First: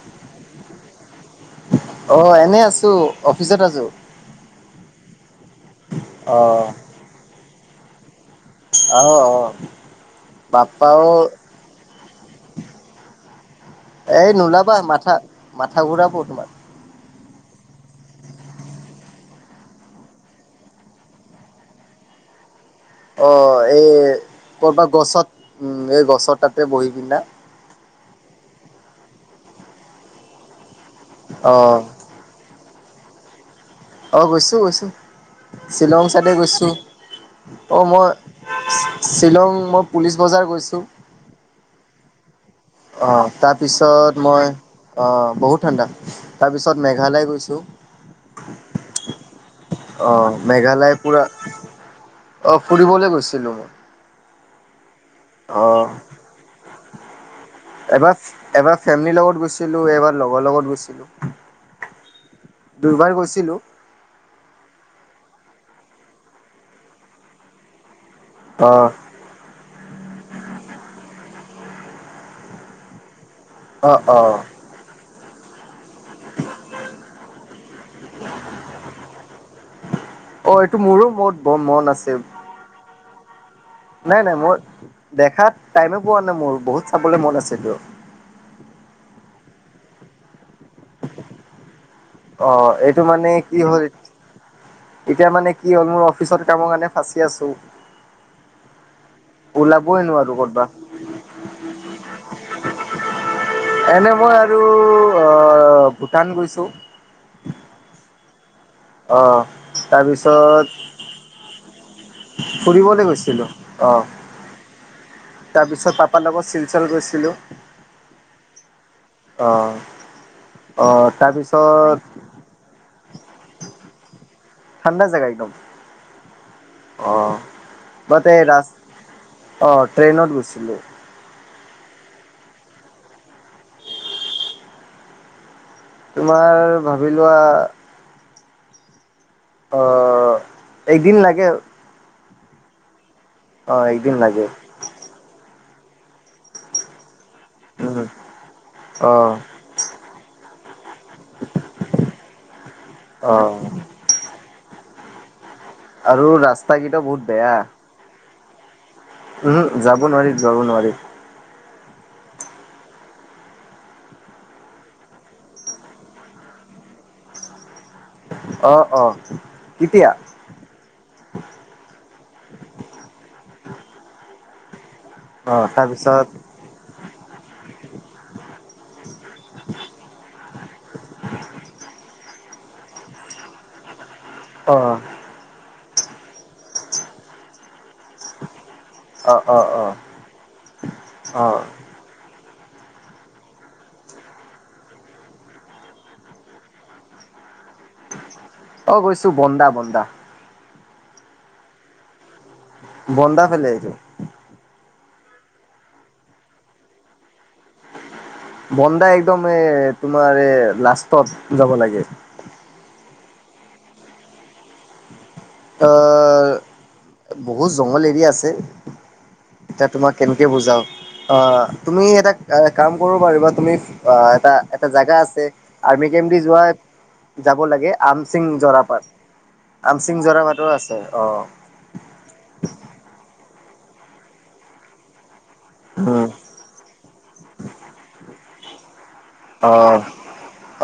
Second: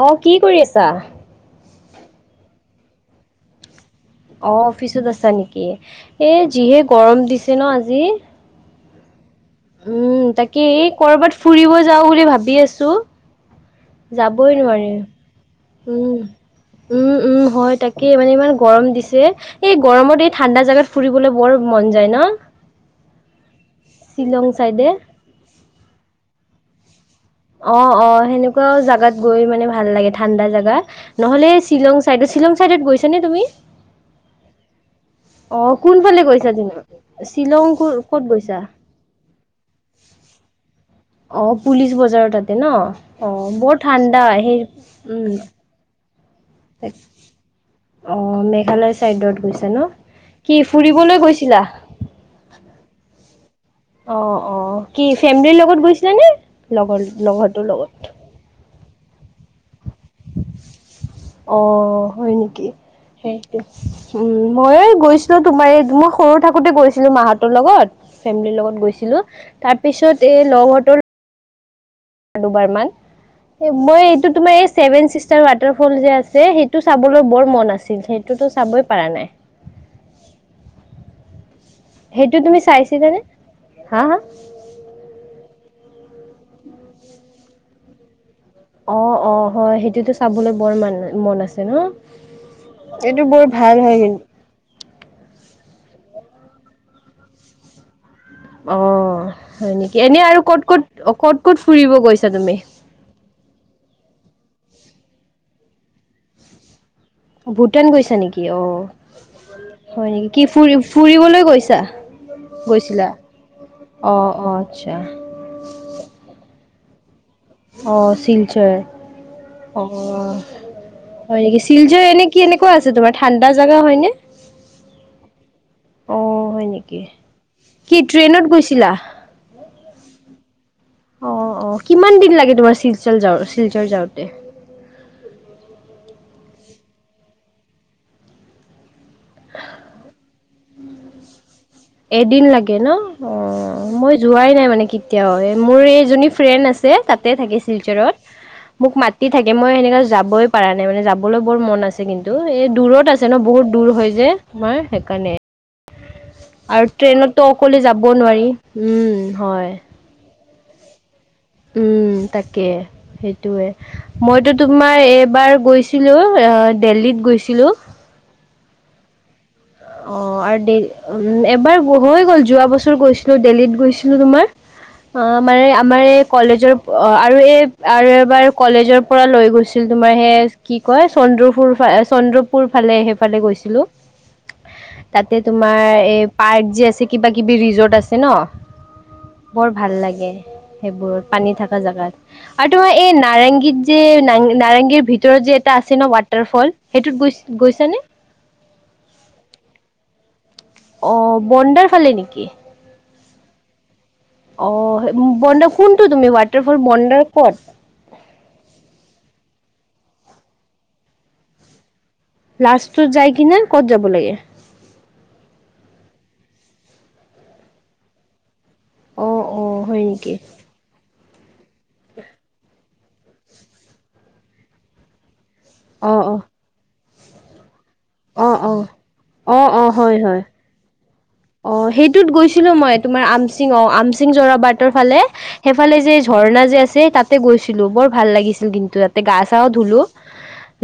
অ কি কৰি আছা অ এনে আছো অফিচত আছো? অ অফিচত আছা নেকি এ অ যিহে গৰম দিছে ন আজি আহ অ। উম তাকে বাপ্পাও কৰবাত ফুৰিব যাও বুলি ভাবি আছো। এই যাবই নোলাবা নোৱাৰি মাথা মাথা ঘূৰাব তোমাৰ উম উম। উম হয় তাকে মানে ইমান গৰম দিছে। যে এই গৰমত এই ঠাণ্ডা জোগাত ফুৰিবলৈ বৰ মন যায় ন। অ এই শ্বিলং কৰ'বা চাইডে গছত উম এই গছৰ তাতে বহি পিন্ধন অ অ সেনেকুৱাও জাগাত গৈ মানে ভাল লাগে ঠাণ্ডা জাগা নহ'লে অ শ্বিলং চাইদ শ্বিলং চাইত গৈছ নে তুমি। অ গৈছো, গৈছো। অ শ্বিলং কোনফালে চাইডে গৈছা গৈছো তুমি? শ্বিলং অ ক মই ক'ত গৈছা? শ্বিলং মই পুলিচ। পছ বজাৰ গৈছো। অ পুলিচ বজাৰ তাত। অ তাৰপিছত মই সেই অ উম বহুত ঠাণ্ডা। তাৰপিছত মেঘালয় গৈছোঁ। অ মেঘালয় চাইডত গৈছো ন অ কি মেঘালয় ফুৰিবলৈ পুৰা গৈছিলা। অ ফুৰিবলৈ গৈছে। অ অ কি ফেমিলিৰ অ লগত গৈছিলা নে লগৰ লগত। এবাৰ এবাৰ ফেমিলিৰ লগত গৈছিলো এবাৰ লগৰ লগত গৈছিলো। অ হয় নেকি দুইবাৰ গৈছিলো। সেইটো উম ময়ে গৈছো। তোমাৰ এই মই সৰু থাকোতে গৈছিলো মাহঁতৰ লগত। ফেমিলিৰ লগত অ'। গৈছিলো তাৰ পিছত এই লগহতৰ। বাৰ মই অ', এইটো অ', তমাৰভেন। ল যে আছে সেইটো চাবলৈ বৰ মন আছিল সেইটোতো চাবই পাৰা নাই। অ', এইটো মোৰো বহুত বৰ মন আছে সেইটো তুমি চাইছিল জানে। নাই নাই মোৰ দেখাত টাইমো পোৱা নাই মোৰ বহুত চাবলৈ মন আছেতো অ অ হয় সেইটোতো চাবলৈ বৰ মান মন আছে ন। অ এইটো মানে কি হল এতিয়া মানে। কি হ'ল মোৰ অফিচত কামৰ কাৰণে ফাঁচি আছোঁ। অ অ হয় নেকি এনে নোৱাৰো আৰু ক'ত, ক'তবা। ক'ত, ক'ত, ক'ত ফুৰিব গৈছা তুমি? এনে মই আৰু অ ভূটান গৈছো। ভূটান গৈছা নেকি? অ অ'। হয় নেকি কি তাৰপিছত ফুৰি ফুৰিবলৈ গৈছা। গৈছিলা ফুৰিবলৈ গৈছিলো আহ। অ অ আচ্ছা তাৰ পিছত পাপাৰ লগত শিলচৰ গৈছিলো। অঁ শিলচৰ অ অ', হয় নেকি তাৰপিছত শিলজৰ এনে কি এনেকুৱা আছে তোমাৰ ঠাণ্ডা জোগা হয় নে? খন্দাজে গাইদম অ হয় নেকি অ কি বাট এই ট্ৰেইনত ৰা গৈছিলা? অ ট্ৰেইনত গৈছিলো। অ অ কিমান দিন লাগে তোমাৰ শিলচৰ যাওঁ শিলচৰ যাওঁতে। তোমাৰ ভাবি লোৱা অ একদিন লাগে। এদিন লাগে ন অ মই একদিন লাগে। যোৱাই নাই মানে কেতিয়াও। মোৰ এইজনী ফ্ৰেণ্ড আছে তাতে থাকে উম, চিলচাৰত মোক মাতি অ' থাকে মই সেনে। যাবই পৰা নাই মানে যাবলৈ বৰ মন আছে কিন্তু এই দূৰত আছে ন অ' বহুত দূৰ হৈ যে। মাৰ সেইকাৰণে। আৰু ৰাস্তা আৰু কেইটা বহুত ট্ৰেইনতো বেয়া। অকলে যাব নোৱাৰি উম হয়। জাব নোৱাৰি। উম তাকে সেইটোয়ে মইতো তোমাৰ এইবাৰ গৈছিলো। দিল্লীত গৈছিলো। অহ অ। কেতিয়া? অ আৰু দ উম এবাৰ হৈ গ'ল যোৱা বছৰ গৈছিলো দেলহিত। গৈছিলো তোমাৰ। অ মানে আমাৰ এই কলেজৰ অ আৰু এই আৰু এবাৰ কলেজৰ পৰা লৈ গৈছিল তোমাৰ। আহে কি কয় চন্দ্ৰ ফুৰ চন্দ্ৰ। পোৰ ফালে সেইফালে গৈছিলো অ' তাতে তোমাৰ। এই পাৰ্ক যি আছে কিবা কিবি ৰিজৰ্ট আছে ন। অ' বৰ অ' ভাল অ' লাগে সেইবোৰত পানী অ'। থকা জোগাত। আৰু তোমাৰ এই নাৰেংগীত যে নাৰেংগীৰ ভিতৰত যে এটা আছে ন ৱাটাৰ ফল সেইটোত গৈ। গৈছানে। গৈছো বন্দা বন্দা। অ বনডাৰ ফালে নেকি। বন্দা ফেল আহাইছো। অ বডাৰ শুনটো তুমি ৱাটাৰফল বন্দাৰ ক'ত। বন্দা একদম এ তোমাৰ এ লাষ্টত যাব লাগে। লাষ্টটোৰ যায় কি ন ক'ত যাব লাগে। বহুত জংঘল এৰিয়া আছে। অ' অ' এতিয়া হয় তোমাক নেকি কেনেকে বুজাও অ তুমি এটা কাম। কৰাৰ তুমি অ এটা এটা জোগা আছে আি অ' কেম্প দি অ' যোৱা যাব লাগে। আমচিং অ' জোৰা অ' পাট অ' অ' আমচিং হয় হয় জোৰা পাটো আছে। অ সেইটোত গৈছিলো মই তোমাৰ আমচিং অ আমচিং জৰা বাৰটৰ ফালে। সেইফালে যে উম ঝৰ্ণা যে আছে তাতে গৈছিলো বৰ ভাল লাগিছিল কিন্তু তাতে গা চা অ ধুলো।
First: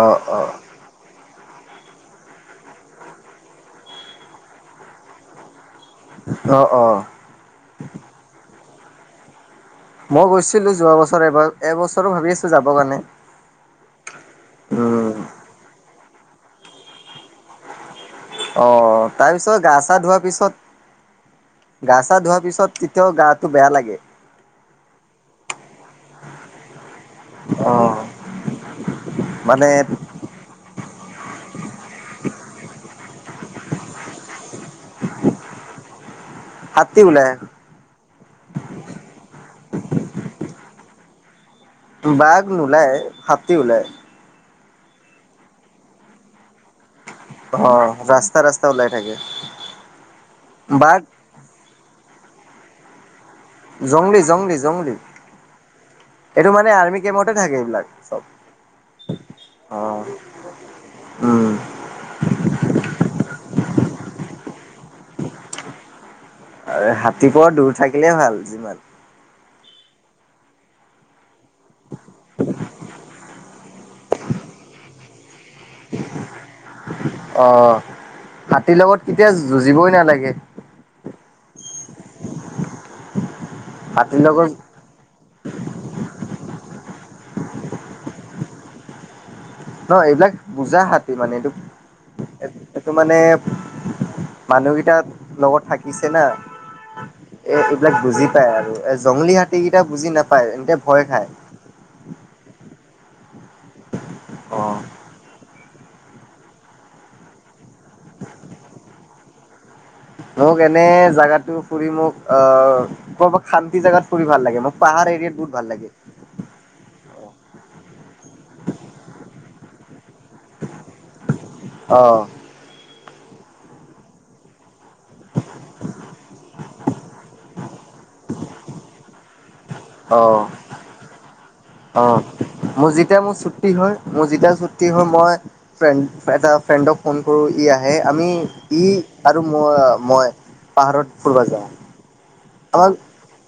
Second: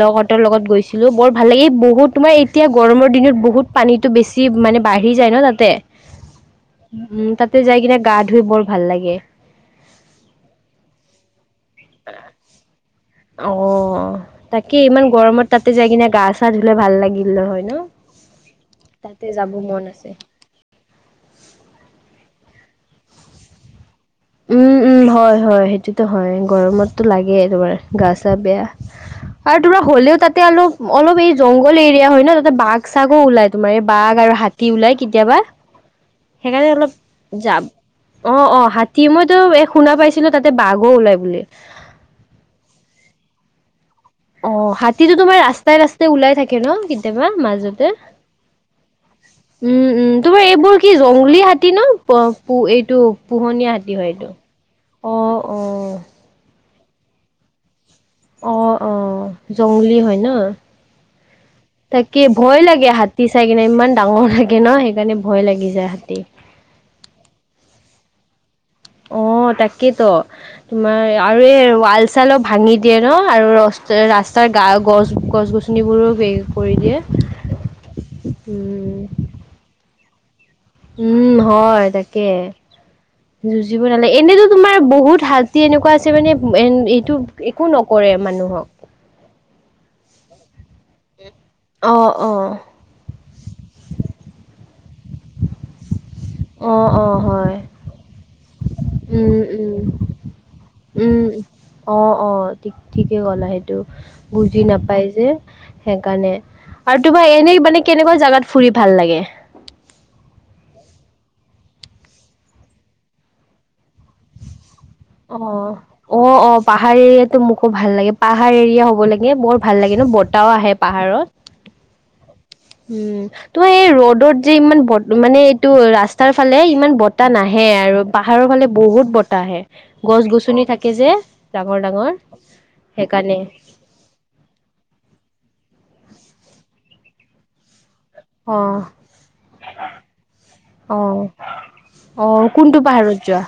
অ লগতৰ লগত গৈছিলো বৰ। ভাল লাগ এই বহুত তোমাৰ এতিয়া গৰমৰ দিনত বহুত পানীটো বেছি মানে বাঢ়ি যায় ন তাতে। অ অ অ উম তাতে যাই কিনে গা ধুই বৰ ভাল লাগে। মই গৈছিলো যোৱা বছৰ এব এবছৰো ভাবি আছো যাব কাৰণে। অ তাকে উম ইমান গৰমত তাতে যাই কিনে গা চা ধুলে ভাল লাগিল ন হয় ন। অ তাতে যাব তাৰপিছত গা মন চা আছে ধোৱাৰ পিছত গা চা ধোৱা। তাৰ পিছত তেতিয়াও গাটো বেয়া লাগে। উম উম। হয় হয় সেইটোতো হয় গৰমততো লাগেই অ তোমাৰ গা চা বেয়া। আৰু মানে তোৰা হ'লেও তাতে অলপ অলপ এই জংঘল এৰিয়া হয় ন। বাঘ চাগো ওলাই তোমাৰ এই বাঘ আৰু হাতী ওলাই কেতিয়াবা। সেইকাৰণে অলপ হাতী ওলাই যাম অ অ হাতী মইতো। শুনা পাইছিলো তাতে বাঘ ওলাই বুলি। বাঘ নোলায় হাতী ওলাই। অ হাতীতো তোমাৰ ৰাস্তাই ৰাস্তাই ওলাই থাকে ন কিন্তু। অ ৰাস্তা ৰাস্তা ওলাই থাকে। উম উম তোমাৰ এইবোৰ কি বাঘ জংলী হাতী ন প এইটো। পোহনীয়া হাতী হয় জংলী এইটো জংলী জংলী অ অ। তুমি কমতে থাকে এইবিলাক। চব অ অ অ জংলী হয় ন। উম তাকে ভয় লাগে হাতী চাই কিনে ইমান ডাঙৰ লাগে। ন সেইকাৰণে ভয় লাগি যায় হাতী। আৰু হাতীৰপ দূৰ থাকিলে ভাল যিমান। অ তাকেইেতো তোমাৰ। আৰু এই ৱাল চালো ভাঙি দিয়ে ন আৰু ৰাস্তাৰ গা গছ গছ গছ। গছনিবোৰো হে কৰি অ দিয়ে হাতীৰ লগত কেতিয়া উম যুঁজিবই নালাগে উম হয় তাকে যুঁজিব নালাগে হাতীৰ এনেতো লগত তোমাৰ বহুত হাতী এনেকুৱা আছে মানে এ এইটো একো নকৰে মানুহক নহ এইবিলাক বুজা হাতী মানে এইটো অ অ এইটো মানে মানুহ ত লগত থাকিছে না। অ অ এ হয় এইবিলাক বুজি পায় আৰু এ জংলী উম হাতী উম কেইটা বুজি নাপায় এন্ততে ভয় উম খায় অ অ ঠিকে কলা সেইটো বুজি অ নাপাই যে সেইকাৰণে আৰু তোমাৰ এনেই মানে কেনেকুৱা জেগাত ফুৰি ভাল লাগে মোক এনে জোগাতো ফুৰি মোক আহ কৰবাত শান্তি জোগাত ফুৰি ভাল লাগে মোক পাহাৰ এৰিয়াত অ বহুত ভাল লাগে অ অ পাহাৰ মোকো ভাল লাগে পাহাৰ এৰিয়া হ'ব লাগে বৰ ভাল লাগে ন বতাহও আহে পাহাৰত অ উম তো এই ৰ'দত যে ইমান ব মানে এইটো ৰাস্তাৰ ফালে ইমান বতাহ নাহে আৰু আৰু পাহাৰৰ ফালে বহুত বতাহ আহে অ গছ গছনি থাকে যে ডাঙৰ অ ডাঙৰ মোৰ যেতিয়া মোৰ সেইকাৰণে ছুক্তি হয় মোৰ যেতিয়া ছুটি হয় মই ফ্ৰেণ্ড এটা ফ্ৰেণ্ডক ফোন কৰো ই আহে আহে আমি অ', ই আৰু ম মই পাহাৰত অ', ফুৰিব যাওঁ। অ কোনটো আমাক পাহাৰত যোৱা।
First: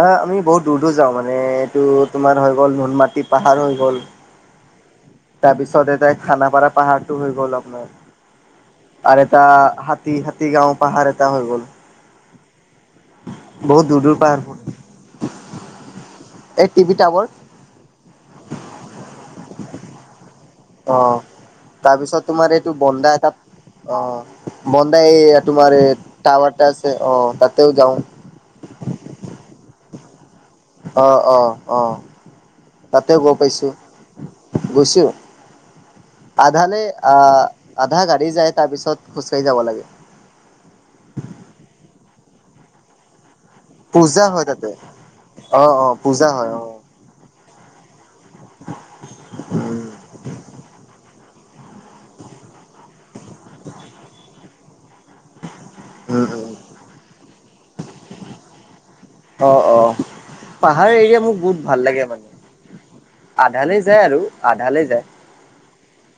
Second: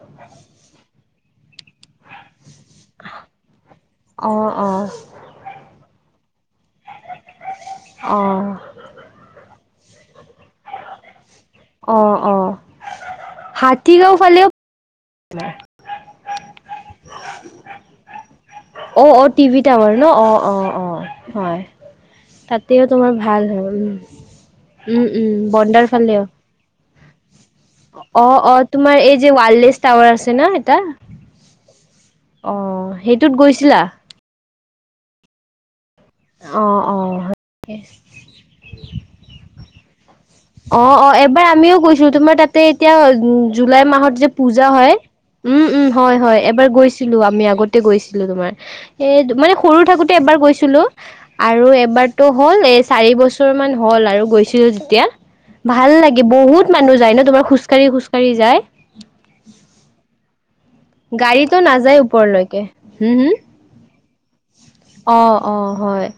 আহ আমি বহুত দূৰ দূৰ যাওঁ মানে এইটো তোমাৰ হৈ গ'ল নুনমাটি পাহাৰ হৈ গ'ল। অ', অ', তাৰ পিছত এতিয়া খানাপাৰা পাহাৰতটো হৈ গ'ল আপোনাৰ অ', আৰু এটা হাতী হাতীগাঁও। পাহাৰ এটা হৈ গল অ', অ', বহুত দূৰ দূৰ পাহাৰ হল। ন নাই। টাৱাৰ অ অ টিভি টাৱাৰ ন অ। অঁ অঁ অ' হয় তাৰপিছত তোমাৰ এইটো তাতেও বন্দা তোমাৰ এটাত ভাল হয়। অ' বন্দা উম এই উম তোমাৰ বডাৰ এই ফালেও টাৱাৰ এটা আছে অ' তাতেও যাওঁ অ অ তোমাৰ এই যে ৱ। টাৱাৰ আছে ন। এটা অ অ অ। অ সেইটোত গৈছিলা। গুচো অ', আধালৈ অ', আহ হয়। আধা গাড়ী যাই তাৰপিছত খোজকাঢ়ি যাব লাগে। অ', অ', এবাৰ আমিও গৈছো তোমাৰ তাতে এতিয়া উ জুলাই মাহত পূজা যে পুজা তাতে হয় উম অ' উম অ' হয় পূজা হয় অ' এবাৰ গৈছিলো আমি আগতে গৈছিলো। তোমাৰ এ মানে উম সৰু থাকোতে এবাৰ গৈছিলো। আৰু এবাৰতো হ'ল এই চাৰি বছৰ মান হ'ল আৰু গৈছিলো যেতিয়া। ভাল লাগে উম উম বহুত মানুহ যায় ন তোমাৰ খোজকাঢ়ি খোজকাঢ়ি যায়। অ' অ' পাহাৰ এৰিয়া মোক বহুত গাড়ীটো ভাল নাযায় লাগে মানে ওপৰলৈকে হম হম। আধালে যায় আৰু আধালে যায় অ অ হয়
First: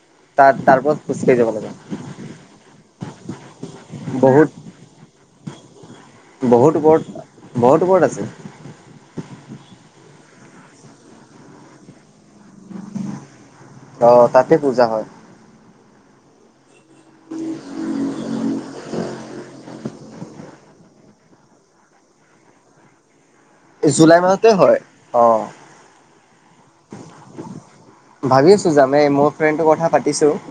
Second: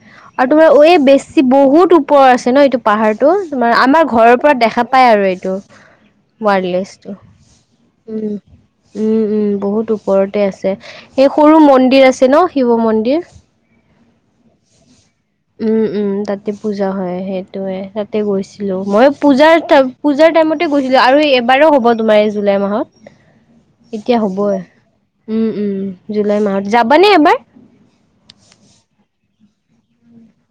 আৰু তাৰ তাৰ পৰা তোমাৰ খোজকাঢ়ি বেছি যাব লাগে বহুত ওপৰৰ আছে ন এইটো প পাহাৰটো মান আমাৰ ঘৰৰ বহুত পৰা দেখা পাই আৰু এইটো বহুত বলেছ ওপৰত বহুত ওপৰত আছে উম উম উম বহুত ওপৰতে আছে সেই সৰু মন্দিৰ আছে ন মন্দিৰ অ তাতে পূজা হয়। তাতে পূজা হয় সেইটোৱে তাতে গৈছিলো মই পূজাৰ পূজাৰ টাইমতে গৈছিলো। আৰু এইবাৰো হ'ব তোমাৰ এই জুলাই মাহত জুলাই এতিয়া মাহতে হ'বই হয়। অ। উম উম জুলাই মাহত যাবানে এবাৰ? ভাবি আছোঁ যামেই মোৰ ফ্ৰেণ্ডৰ কথা পাতিছোঁ -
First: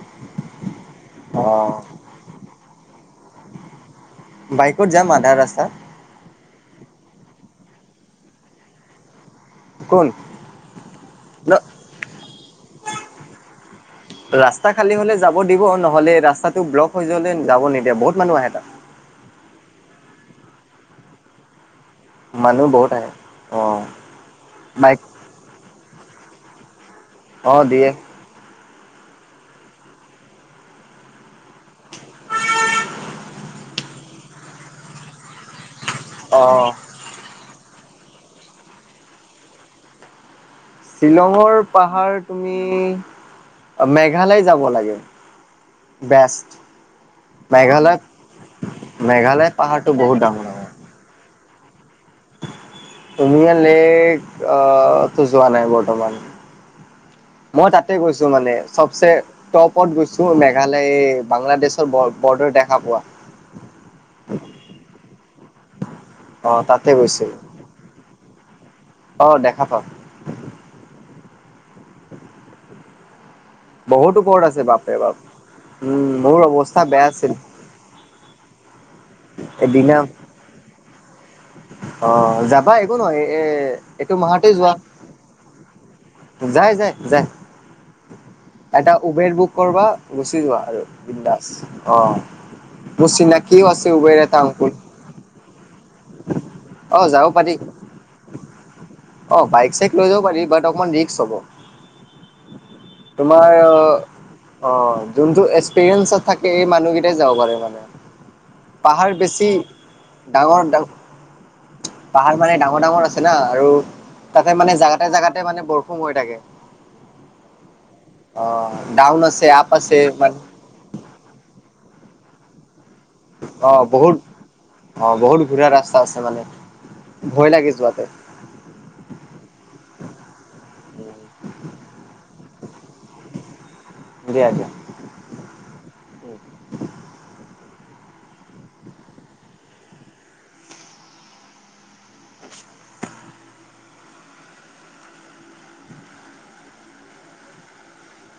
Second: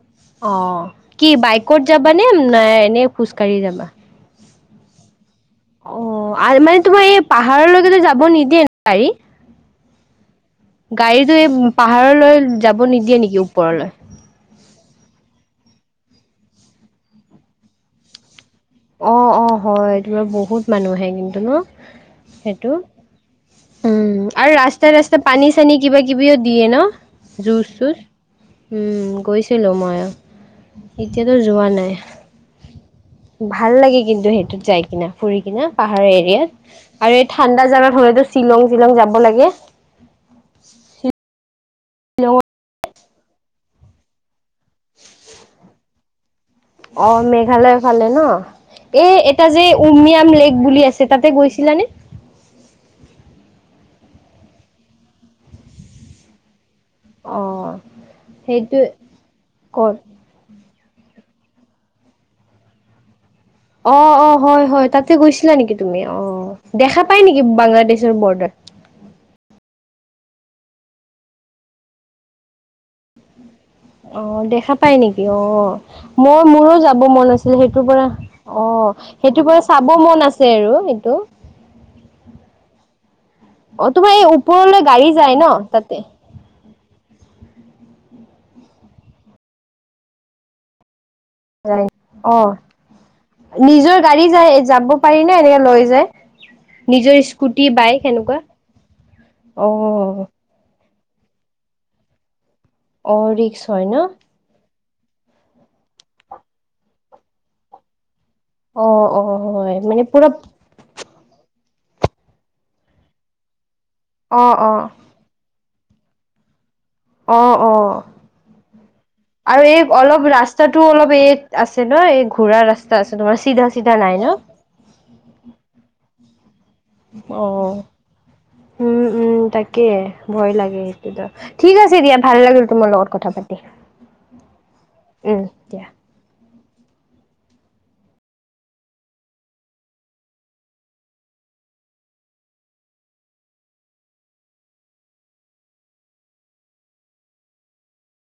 অ কি বাইকত যাবা নে নাই এনেই খোজকাঢ়ি যাবা? বাইকত যাম আধা ৰাস্তা- অ আৰু মানে তোমাৰ এই পাহাৰলৈকে যাব নিদিয়ে ন গাড়ী? কোন- গাড়ীতটো এই ন পাহাৰলৈ যাব নিদিয়ে নেকি ওপৰলৈ? ৰাস্তা খালী হলে যাব দিব, নহলে ৰাস্তাটো ব্লক হৈ যলে যাব নিদিয়া বহুত মানুহ আহে তাত- মানুহে কিন্তু ন। মানুহ সেইটো বহুত আহে। অ উম আৰু ৰাস্তা বাইক ৰাস্তা পানী চানী কিবা কিব- কিবিও দিয়ে ন অ জুচ দিয়ে। চুচ- গৈছিলোঁ মই এতিয়াতো যোৱা নাই- ভাল লাগে কিন্তু সেইটোত যাই কিনা ফুৰি কিনা পাহাৰৰ অ এৰিয়াত আৰু এই ঠাণ্ডা জাবা- হ'লে তো শ্বিলং টিলং যাব লাগে- শ্বিলঙৰ পাহাৰ শ্বিলঙত তুমি মেঘালয় যাব লাগে- বেষ্ট- অ মেঘালয়ৰ মেঘালয় ফালে ন এই এটা মেঘালয় যে পাহাৰটো বহুত উমিয়াম লেক বুলি আছে তাতে গৈছিলোঁ - ানে [unintelligible] তুমিয়া লেক টো যোৱা নাই বৰ্তমান- মই অ', তাতে গৈছোঁ মানে সেইটো চবচে ক'ত? টপত গৈছোঁ মে- তোলে এই বাংলাদেশৰ বৰ্ডাৰ দেখা পোৱা- অ অ হয় হয় তাতে গৈছিলা নেকি? তুমি অ তাতে দেখা পাই গৈছিলো নেকি বাংলাদেশৰ বৰ্ডাৰ? অ দেখা পাওঁ বহুতো অ পৰ্ট আছে দেখা পাই বাপৰে বাপ নেকি? অ উম মোৰ মই মোৰো অৱস্থা যাব বেয়া মন আছিল সেইটোৰ পৰা অ। সেইটোৰ পৰা চাব মন আছে আৰু এইটো- আহ যাবা একো নহয় এ অ', তোমাৰ এইটো এই মাহতেই যোৱা। ওপৰলৈ গাড়ী যায় ন তাতে? যাই যাই যাই এটা উবেৰ বুক কৰা গুচি যোৱা আৰু। অ মোৰ চিনাকিও আছে নিজৰ উবেৰ গাড়ী এটা যাই অংকুল যাব পাৰি নে এনেকে লৈ য- অ নিজৰ যাব পাৰি স্কুটি বাইক এনেকুৱা- অ বাইক চাইক লৈ যাব পাৰি বাত অকমান ৰিক্ক হব। অ তোমাৰ ৰিক্স হয় ন! অ যোনটো এক্সপিৰিয়েঞ্চত থাকে এই মানুহকেইটাই যাব পাৰে মানে- অ', পাহাৰ অ', বেছি হয়, মানে পুৰা ডাঙৰ ডাঙৰ। পাহাৰ মানে ডাঙৰ ডাঙৰ আছে না আৰু অ', তাতে মানে অ', জাগাতে জাগাতে মানে বৰষুণ- হৈ থাকে- অ অ অ ডাউন আছে আৰু আপ এই আছে অলপ মান ৰাস্তাটো অলপ এই আছে- নহয় এই ঘোঁৰা ৰাস্তা- আছে তোমাৰ চিধা অ চিধা নাই বহুত ন? অ বহুত ঘূৰা ৰাস্তা আছে মানে। ভয় লাগি যোৱাতে- উম উম তাকে ভয় লাগে সেইটো ঠিক আছে দিয়া ভাল লাগিল। তোমাৰ লগত কথা পাতি দিয়া দিয়া। উম দিয়া-